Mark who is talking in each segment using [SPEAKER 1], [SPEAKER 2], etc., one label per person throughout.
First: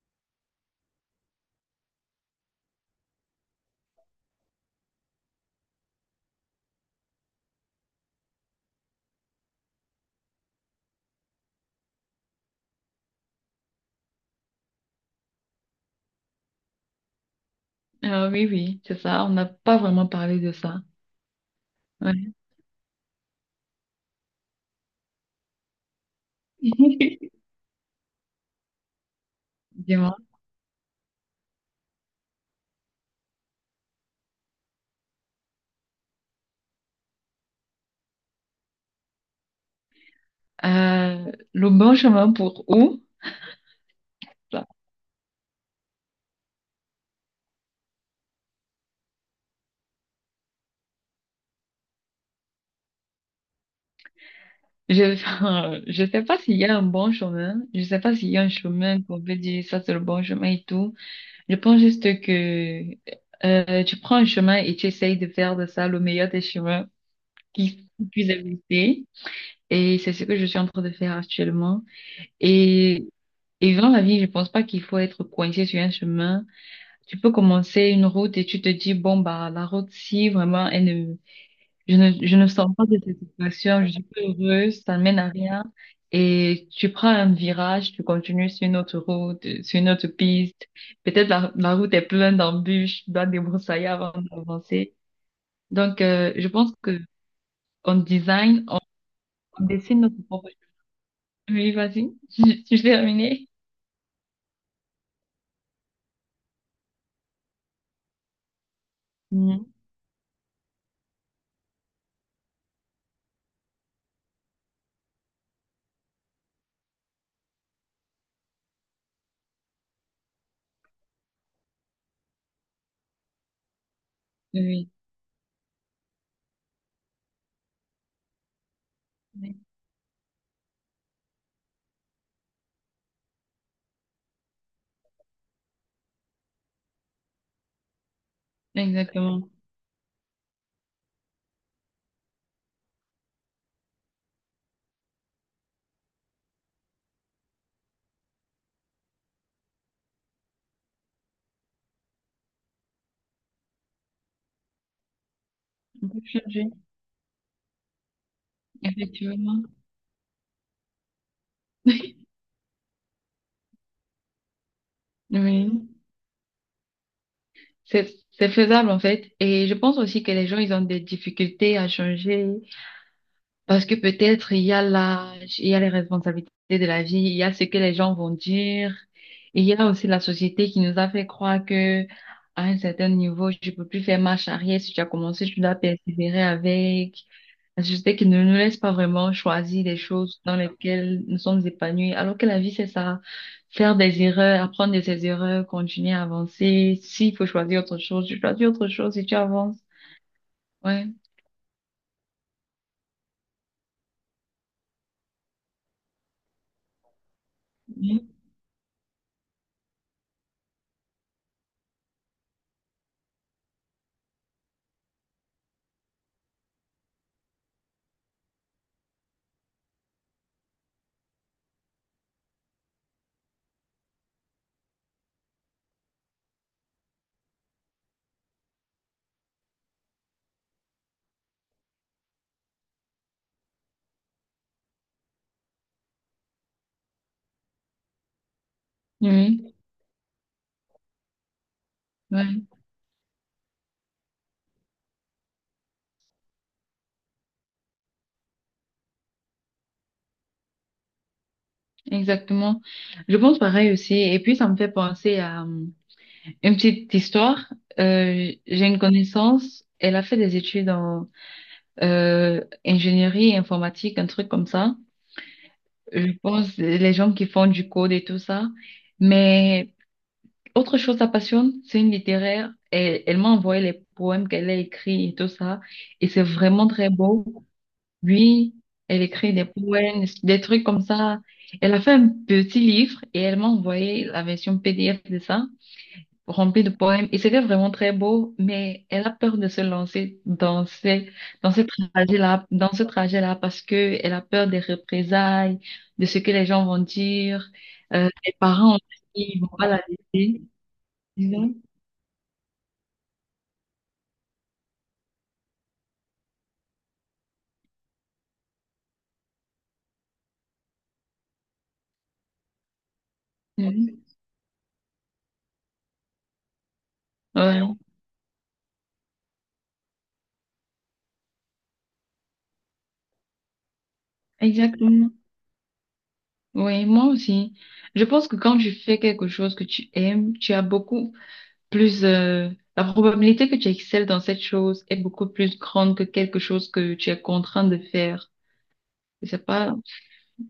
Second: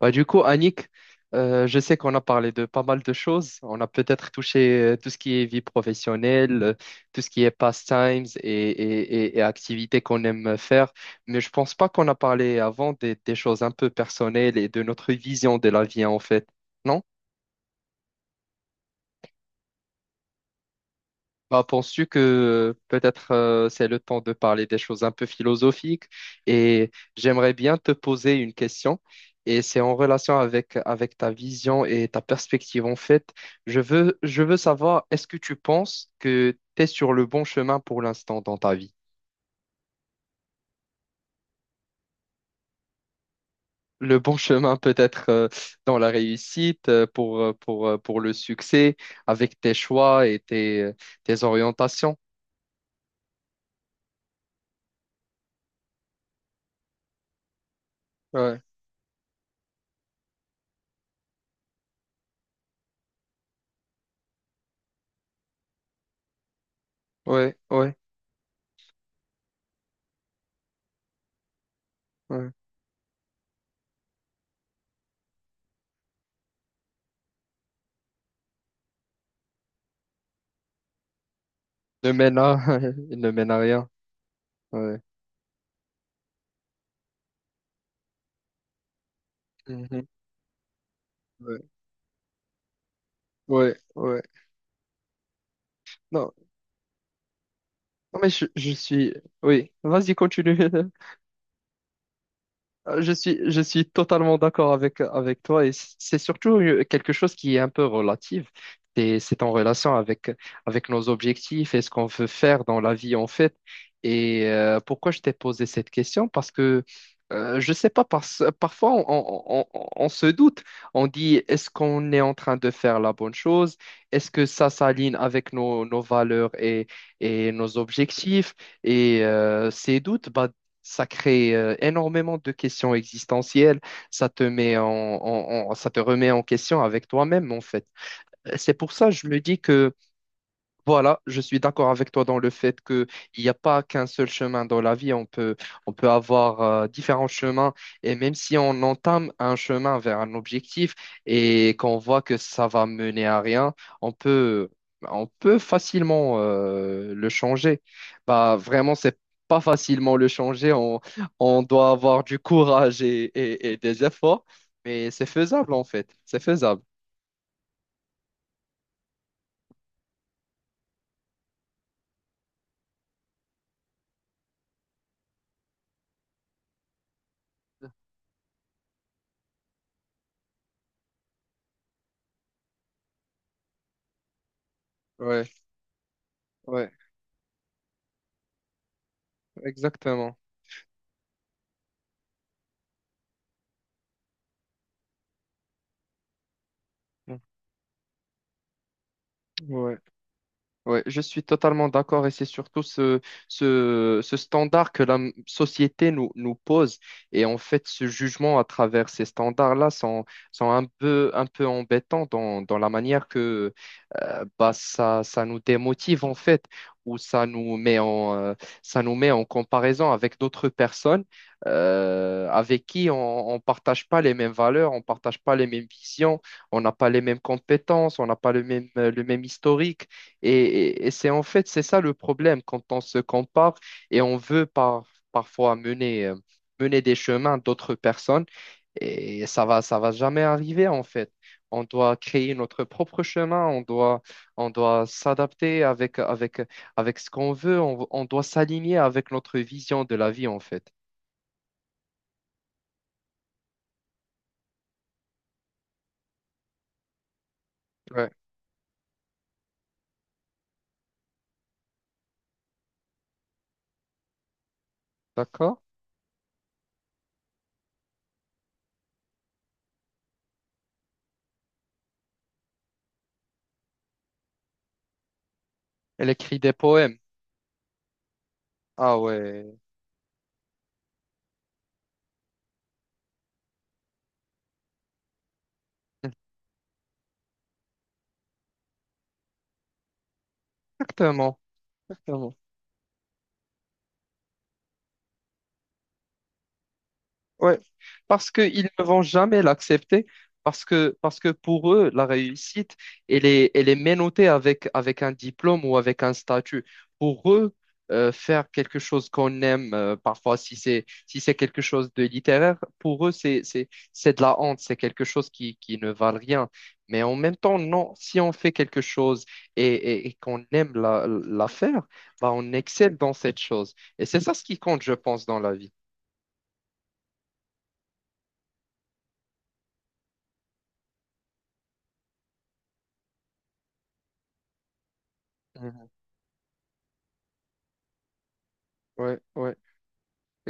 [SPEAKER 1] Bah, du coup, Annick, je sais qu'on a parlé de pas mal de choses. On a peut-être touché tout ce qui est vie professionnelle, tout ce qui est pastimes et activités qu'on aime faire. Mais je pense pas qu'on a parlé avant des choses un peu personnelles et de notre vision de la vie, en fait. Non.
[SPEAKER 2] Ah oui, oui, c'est ça. On n'a pas vraiment parlé de ça.
[SPEAKER 1] Bah, penses-tu que
[SPEAKER 2] Ouais.
[SPEAKER 1] peut-être c'est le temps de parler des choses un peu philosophiques? Et j'aimerais bien te poser une question, et c'est en
[SPEAKER 2] Dis-moi.
[SPEAKER 1] relation avec ta vision et ta perspective, en fait. Je veux savoir, est-ce que tu penses que tu es sur le bon chemin pour l'instant dans ta vie?
[SPEAKER 2] Le bon chemin pour où?
[SPEAKER 1] Le bon
[SPEAKER 2] Ça.
[SPEAKER 1] chemin peut-être, dans la réussite, pour le succès, avec tes choix et tes orientations.
[SPEAKER 2] Je, je sais pas s'il y a un bon chemin. Je sais pas s'il y a un
[SPEAKER 1] Ouais,
[SPEAKER 2] chemin qu'on peut dire ça c'est le bon chemin et tout. Je pense juste que tu prends un chemin et tu essayes de faire de ça le meilleur des chemins
[SPEAKER 1] ouais,
[SPEAKER 2] qui
[SPEAKER 1] ouais,
[SPEAKER 2] qui puisse exister. Et c'est ce que je suis en train de faire actuellement.
[SPEAKER 1] ouais.
[SPEAKER 2] Et, et dans la vie, je pense pas qu'il faut être coincé sur un chemin. Tu peux commencer une route et tu te dis, bon, bah, la route, si vraiment, elle ne, je
[SPEAKER 1] Ne
[SPEAKER 2] ne, je
[SPEAKER 1] mène
[SPEAKER 2] ne
[SPEAKER 1] à,
[SPEAKER 2] sens pas de
[SPEAKER 1] ne mène à
[SPEAKER 2] satisfaction,
[SPEAKER 1] rien.
[SPEAKER 2] je suis pas heureuse, ça
[SPEAKER 1] Ouais.
[SPEAKER 2] ne mène à rien. Et tu prends un virage, tu continues sur une autre route, sur une
[SPEAKER 1] Mhm.
[SPEAKER 2] autre piste. Peut-être la,
[SPEAKER 1] Ouais,
[SPEAKER 2] la route est pleine d'embûches, tu dois te
[SPEAKER 1] ouais,
[SPEAKER 2] débroussailler avant
[SPEAKER 1] ouais.
[SPEAKER 2] d'avancer. Donc,
[SPEAKER 1] Non,
[SPEAKER 2] je pense que on
[SPEAKER 1] non, mais je,
[SPEAKER 2] design,
[SPEAKER 1] je
[SPEAKER 2] on,
[SPEAKER 1] suis...
[SPEAKER 2] on
[SPEAKER 1] Oui,
[SPEAKER 2] dessine
[SPEAKER 1] vas-y,
[SPEAKER 2] notre propre.
[SPEAKER 1] continue.
[SPEAKER 2] Oui, vas-y. Tu
[SPEAKER 1] Je suis,
[SPEAKER 2] terminé?
[SPEAKER 1] je suis totalement d'accord avec toi, et c'est surtout quelque chose qui est un peu relative. C'est en
[SPEAKER 2] Mhm.
[SPEAKER 1] relation avec nos objectifs et ce qu'on veut faire dans la vie, en fait. Et pourquoi je t'ai posé cette question? Parce que je sais pas, parfois on se doute. On dit, est-ce qu'on est en train de faire la bonne chose? Est-ce que ça
[SPEAKER 2] Oui,
[SPEAKER 1] s'aligne avec nos valeurs et nos objectifs? Et ces doutes, bah, ça crée énormément de questions existentielles. Ça te remet en question avec toi-même, en fait. C'est pour ça que je me
[SPEAKER 2] exactement.
[SPEAKER 1] dis que voilà, je suis d'accord avec toi dans le fait que il n'y a pas qu'un seul chemin dans la vie. On peut avoir différents chemins, et même si on entame un chemin vers un objectif et qu'on voit que ça va mener à rien, on peut, on peut
[SPEAKER 2] On peut
[SPEAKER 1] facilement
[SPEAKER 2] changer,
[SPEAKER 1] le changer. Bah, vraiment, c'est pas
[SPEAKER 2] effectivement.
[SPEAKER 1] facilement le changer. On doit avoir du courage et des efforts, mais c'est faisable, en
[SPEAKER 2] Oui.
[SPEAKER 1] fait. C'est faisable.
[SPEAKER 2] C'est faisable en fait. Et je pense aussi que les gens, ils ont des difficultés à changer parce que peut-être il y a l'âge, il y a les responsabilités de la vie, il y a ce que les gens vont dire. Et il y a aussi la société qui nous a fait croire que à un certain niveau, tu peux plus faire marche arrière. Si tu as commencé,
[SPEAKER 1] Ouais,
[SPEAKER 2] tu dois persévérer
[SPEAKER 1] ouais,
[SPEAKER 2] avec. La société qui ne nous laisse pas vraiment choisir des
[SPEAKER 1] exactement.
[SPEAKER 2] choses dans lesquelles nous sommes épanouis, alors que la vie, c'est ça. Faire des erreurs, apprendre de ses erreurs, continuer à avancer. S'il faut choisir autre chose, tu choisis autre chose et tu avances.
[SPEAKER 1] Ouais. Ouais,
[SPEAKER 2] Ouais.
[SPEAKER 1] je suis totalement d'accord, et c'est surtout ce standard que la société nous pose, et en fait ce
[SPEAKER 2] Oui,
[SPEAKER 1] jugement à travers ces standards-là sont, un peu, embêtants dans la manière que, bah, ça nous démotive, en fait, ou ça nous met en comparaison avec d'autres personnes, avec qui on ne partage pas les mêmes valeurs, on ne partage pas les mêmes visions, on n'a pas les mêmes compétences, on n'a pas le même historique. Et c'est en fait, c'est ça le problème quand on se compare, et on veut parfois mener, mener des chemins d'autres personnes. Et ça
[SPEAKER 2] oui,
[SPEAKER 1] va, ça va jamais arriver, en fait. On doit créer
[SPEAKER 2] ouais,
[SPEAKER 1] notre propre chemin, on doit s'adapter avec ce qu'on veut. On doit s'aligner avec notre vision de la vie, en fait.
[SPEAKER 2] exactement. Je pense pareil aussi. Et puis, ça me fait penser à une petite histoire.
[SPEAKER 1] Ouais.
[SPEAKER 2] J'ai une connaissance, elle a fait des études en ingénierie informatique, un truc comme ça.
[SPEAKER 1] D'accord?
[SPEAKER 2] Je pense, les gens qui font du code et tout ça. Mais autre chose, sa passion, c'est une littéraire. Elle, elle m'a envoyé les poèmes qu'elle a écrits et tout ça. Et
[SPEAKER 1] Elle
[SPEAKER 2] c'est
[SPEAKER 1] écrit des
[SPEAKER 2] vraiment très
[SPEAKER 1] poèmes.
[SPEAKER 2] beau. Oui,
[SPEAKER 1] Ah,
[SPEAKER 2] elle écrit des
[SPEAKER 1] ouais,
[SPEAKER 2] poèmes, des trucs comme ça. Elle a fait un petit livre et elle m'a envoyé la version PDF de ça remplie de poèmes et c'était vraiment très beau, mais elle a peur de se lancer dans
[SPEAKER 1] exactement. Exactement.
[SPEAKER 2] dans ce trajet-là parce que elle a peur des représailles, de ce que les gens vont dire,
[SPEAKER 1] Ouais, parce
[SPEAKER 2] les
[SPEAKER 1] qu'ils
[SPEAKER 2] parents
[SPEAKER 1] ne
[SPEAKER 2] aussi,
[SPEAKER 1] vont
[SPEAKER 2] ils
[SPEAKER 1] jamais
[SPEAKER 2] vont pas la
[SPEAKER 1] l'accepter,
[SPEAKER 2] laisser,
[SPEAKER 1] parce que
[SPEAKER 2] disons.
[SPEAKER 1] pour eux, la réussite, elle est menottée avec un diplôme ou avec un statut. Pour eux, faire quelque chose qu'on aime, parfois si c'est quelque chose de littéraire, pour eux, c'est, c'est,
[SPEAKER 2] Oui,
[SPEAKER 1] c'est de la honte, c'est quelque chose qui ne valent rien. Mais en même temps,
[SPEAKER 2] ouais,
[SPEAKER 1] non, si on fait quelque chose et qu'on aime la faire, bah, on excelle dans cette chose. Et c'est ça ce qui compte, je
[SPEAKER 2] exactement.
[SPEAKER 1] pense, dans la vie.
[SPEAKER 2] Oui, moi aussi. Je pense que quand tu fais quelque chose que tu aimes, tu as beaucoup plus, la probabilité que tu excelles dans cette chose est beaucoup plus
[SPEAKER 1] Mhm.
[SPEAKER 2] grande que quelque chose que tu es contraint de faire.
[SPEAKER 1] Ouais,
[SPEAKER 2] Je sais
[SPEAKER 1] ouais.
[SPEAKER 2] pas.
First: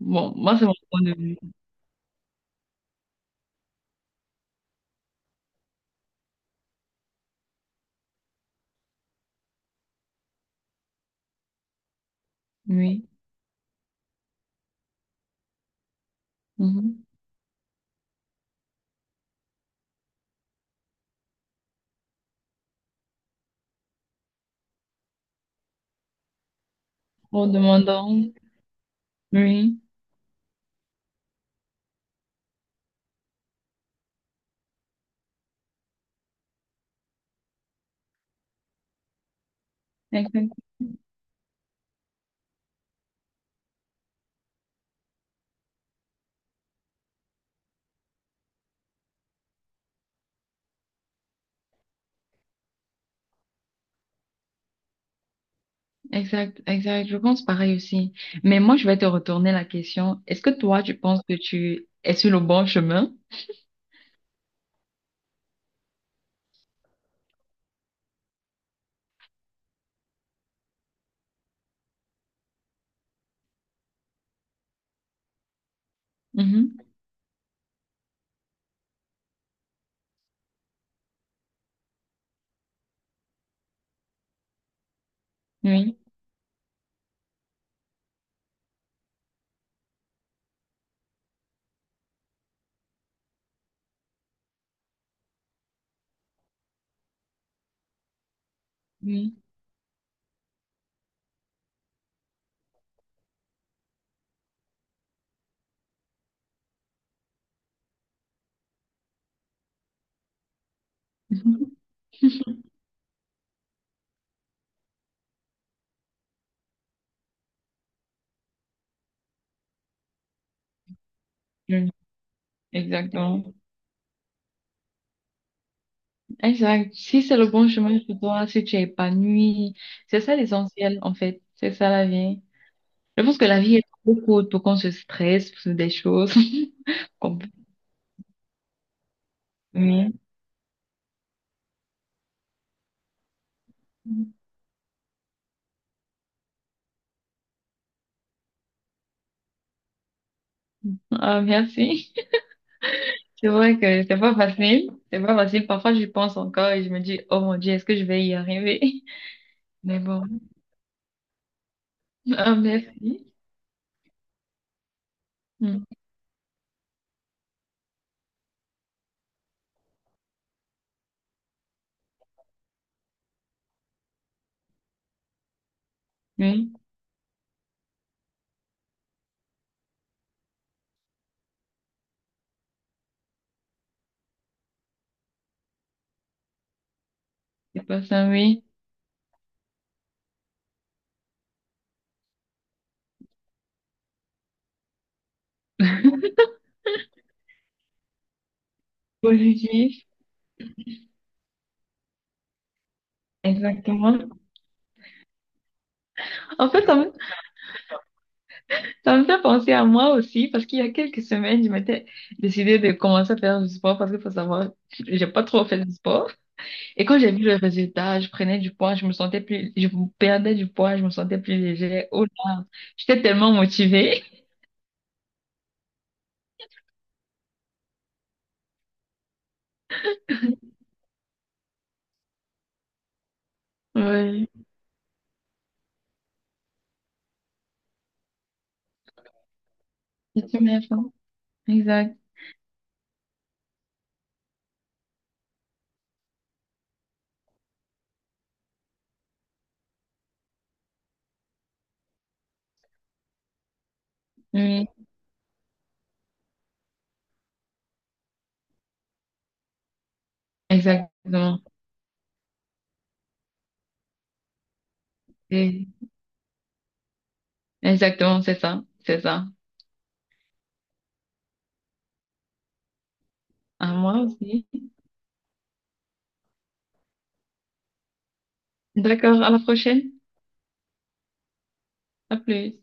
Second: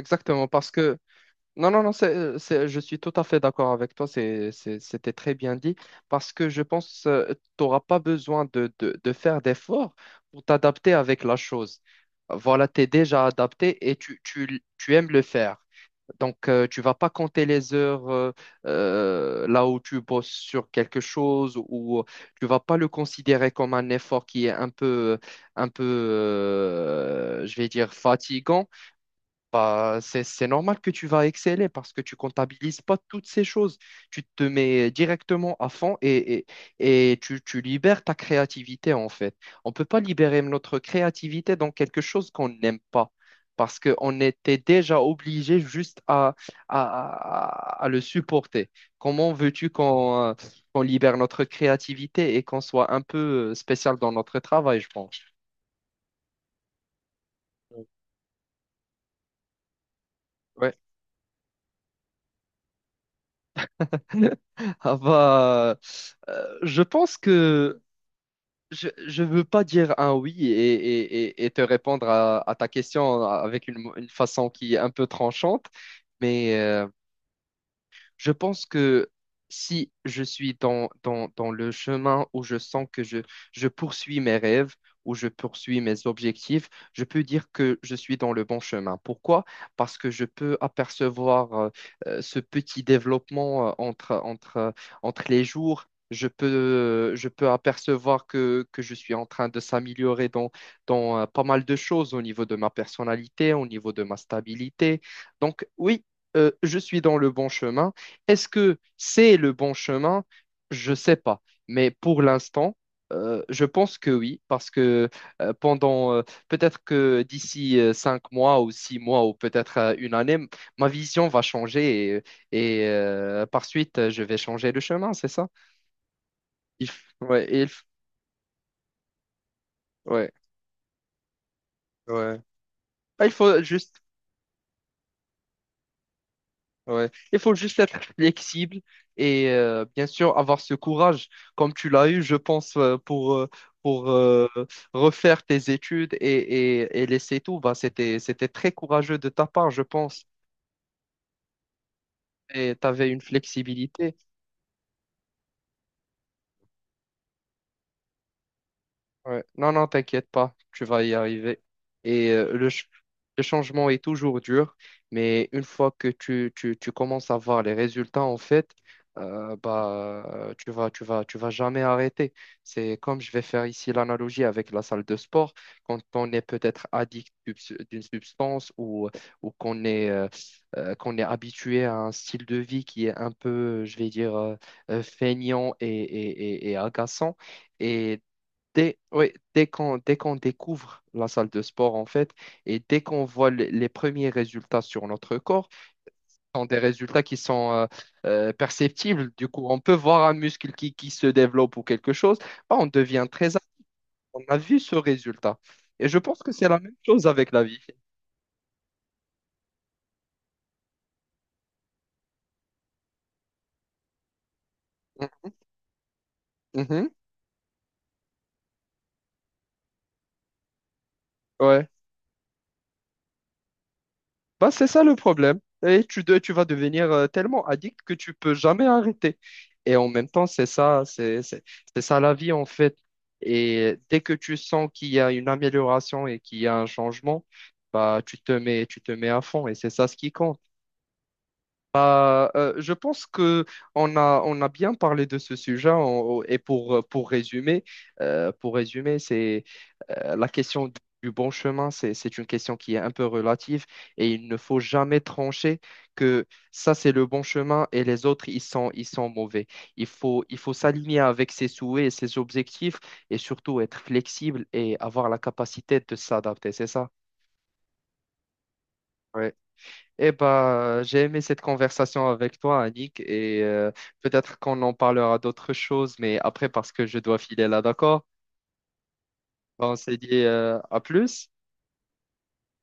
[SPEAKER 2] Bon, moi, c'est
[SPEAKER 1] parce
[SPEAKER 2] mon
[SPEAKER 1] que
[SPEAKER 2] point de vue.
[SPEAKER 1] non, non, non, je suis tout à fait d'accord avec toi, c'était très bien dit, parce que je pense que tu n'auras pas besoin de faire d'efforts pour t'adapter avec la chose. Voilà, tu es
[SPEAKER 2] Oui.
[SPEAKER 1] déjà adapté et tu aimes le faire. Donc, tu vas
[SPEAKER 2] Mhm.
[SPEAKER 1] pas compter les heures, là où tu bosses sur quelque chose, ou tu vas pas le considérer comme un effort qui est un peu,
[SPEAKER 2] En
[SPEAKER 1] je vais dire,
[SPEAKER 2] demandant.
[SPEAKER 1] fatigant.
[SPEAKER 2] Oui.
[SPEAKER 1] Bah, c'est normal que tu vas exceller, parce que tu comptabilises pas toutes ces choses. Tu te mets directement à fond, et tu libères ta créativité, en fait. On peut pas libérer
[SPEAKER 2] Exact,
[SPEAKER 1] notre créativité dans quelque chose qu'on n'aime pas, parce qu'on était déjà obligé juste à, à le supporter. Comment veux-tu qu'on libère notre créativité et qu'on soit un peu spécial dans notre travail, je pense.
[SPEAKER 2] exact, exact. Je pense pareil aussi. Mais moi, je vais te retourner la question. Est-ce que
[SPEAKER 1] Ouais.
[SPEAKER 2] toi, tu penses que tu es sur le bon chemin?
[SPEAKER 1] Ah, bah, je pense que je ne veux pas dire un oui et, et te répondre à ta question avec une façon qui est un peu tranchante, mais
[SPEAKER 2] Mhm.
[SPEAKER 1] je pense que si je suis dans le chemin où je sens que je poursuis mes rêves, où je poursuis mes
[SPEAKER 2] Oui.
[SPEAKER 1] objectifs, je peux dire que je suis dans le bon chemin. Pourquoi? Parce que je peux apercevoir ce petit développement, entre les jours. Je peux apercevoir que je suis en
[SPEAKER 2] Oui.
[SPEAKER 1] train de s'améliorer dans, dans pas mal de choses, au niveau de ma personnalité, au niveau de ma stabilité. Donc oui, je suis dans le bon chemin. Est-ce que c'est le bon chemin? Je ne sais pas.
[SPEAKER 2] Mhm.
[SPEAKER 1] Mais pour l'instant, je pense que oui, parce que pendant peut-être que d'ici 5 mois ou 6 mois, ou peut-être une année, ma vision va
[SPEAKER 2] Oui.
[SPEAKER 1] changer, et
[SPEAKER 2] Exactement.
[SPEAKER 1] par suite, je vais changer de chemin, c'est ça? Il
[SPEAKER 2] Exact.
[SPEAKER 1] f-
[SPEAKER 2] Si c'est
[SPEAKER 1] ouais,
[SPEAKER 2] le
[SPEAKER 1] il
[SPEAKER 2] bon
[SPEAKER 1] f-
[SPEAKER 2] chemin pour toi, si tu es épanoui, c'est
[SPEAKER 1] ouais,
[SPEAKER 2] ça l'essentiel, en fait. C'est ça la
[SPEAKER 1] ouais.
[SPEAKER 2] vie. Je
[SPEAKER 1] Ah, il
[SPEAKER 2] pense que la
[SPEAKER 1] faut
[SPEAKER 2] vie est
[SPEAKER 1] juste...
[SPEAKER 2] trop courte pour qu'on se stresse pour des choses.
[SPEAKER 1] Ouais. Il
[SPEAKER 2] Qu'on...
[SPEAKER 1] faut juste être flexible, et bien
[SPEAKER 2] Oui.
[SPEAKER 1] sûr avoir ce courage comme tu l'as eu, je pense, pour refaire tes études, et laisser tout. Bah, c'était très courageux de ta part, je pense.
[SPEAKER 2] Ah, merci.
[SPEAKER 1] Et tu avais une
[SPEAKER 2] C'est vrai que
[SPEAKER 1] flexibilité.
[SPEAKER 2] c'est pas facile. C'est pas facile. Parfois, j'y pense encore et je me dis, oh mon Dieu, est-ce que je vais y arriver?
[SPEAKER 1] Ouais. Non, non,
[SPEAKER 2] Mais bon.
[SPEAKER 1] t'inquiète pas, tu vas y arriver. Et
[SPEAKER 2] Ah,
[SPEAKER 1] le, ch-
[SPEAKER 2] merci.
[SPEAKER 1] le changement est toujours dur, mais une
[SPEAKER 2] Hmm.
[SPEAKER 1] fois que tu commences à voir les résultats, en fait, tu vas jamais arrêter. C'est comme je vais faire ici l'analogie avec la salle de sport. Quand on est
[SPEAKER 2] Oui,
[SPEAKER 1] peut-être addict d'une substance, ou ou qu'on est, euh, qu'on est habitué à un style de vie qui est un peu, je vais dire, feignant et agaçant.
[SPEAKER 2] c'est pas
[SPEAKER 1] Et
[SPEAKER 2] ça, oui.
[SPEAKER 1] Ouais, dès qu'on découvre la salle de sport, en fait, et dès qu'on voit les premiers résultats sur notre corps, ce sont des résultats qui sont perceptibles. Du coup, on peut
[SPEAKER 2] Positif.
[SPEAKER 1] voir un muscle qui se développe, ou quelque chose. Bah, on devient très apte.
[SPEAKER 2] Exactement.
[SPEAKER 1] On a vu ce résultat. Et je pense que c'est
[SPEAKER 2] En
[SPEAKER 1] la
[SPEAKER 2] fait,
[SPEAKER 1] même chose avec la vie.
[SPEAKER 2] ça me fait penser à moi aussi parce qu'il y a quelques semaines, je m'étais décidée de commencer à faire du sport parce qu'il faut savoir, j'ai pas trop fait du sport.
[SPEAKER 1] Mhm.
[SPEAKER 2] Et
[SPEAKER 1] Mhm.
[SPEAKER 2] quand j'ai vu le résultat, je prenais du poids, je me sentais plus, je perdais du poids, je me sentais plus
[SPEAKER 1] Ouais.
[SPEAKER 2] légère. Oh là, j'étais tellement motivée.
[SPEAKER 1] Bah, c'est ça le problème. Et tu vas devenir, tellement addict que tu peux jamais arrêter. Et en même temps, c'est ça, c'est ça la vie, en fait. Et dès que
[SPEAKER 2] Oui.
[SPEAKER 1] tu sens qu'il y a une amélioration et qu'il y a un changement, bah, tu te mets à fond. Et c'est ça ce qui
[SPEAKER 2] C'est
[SPEAKER 1] compte.
[SPEAKER 2] une erreur. Exact.
[SPEAKER 1] Bah, je pense que on a bien parlé de ce sujet, et pour, pour résumer, c'est la question du bon chemin, c'est une question qui est un peu relative, et il ne faut
[SPEAKER 2] Oui,
[SPEAKER 1] jamais trancher que ça c'est le bon chemin et les autres, ils sont mauvais. Il faut s'aligner avec
[SPEAKER 2] exactement.
[SPEAKER 1] ses souhaits et ses objectifs, et surtout être flexible et avoir la
[SPEAKER 2] Et...
[SPEAKER 1] capacité de s'adapter, c'est ça?
[SPEAKER 2] Exactement, c'est ça. C'est ça.
[SPEAKER 1] Eh ben, j'ai aimé cette conversation avec toi, Annick, et
[SPEAKER 2] À moi
[SPEAKER 1] peut-être
[SPEAKER 2] aussi.
[SPEAKER 1] qu'on en parlera d'autres choses, mais après, parce que je dois filer là, d'accord?
[SPEAKER 2] D'accord, à la
[SPEAKER 1] Ben, on
[SPEAKER 2] prochaine.
[SPEAKER 1] s'est dit à plus.
[SPEAKER 2] À plus.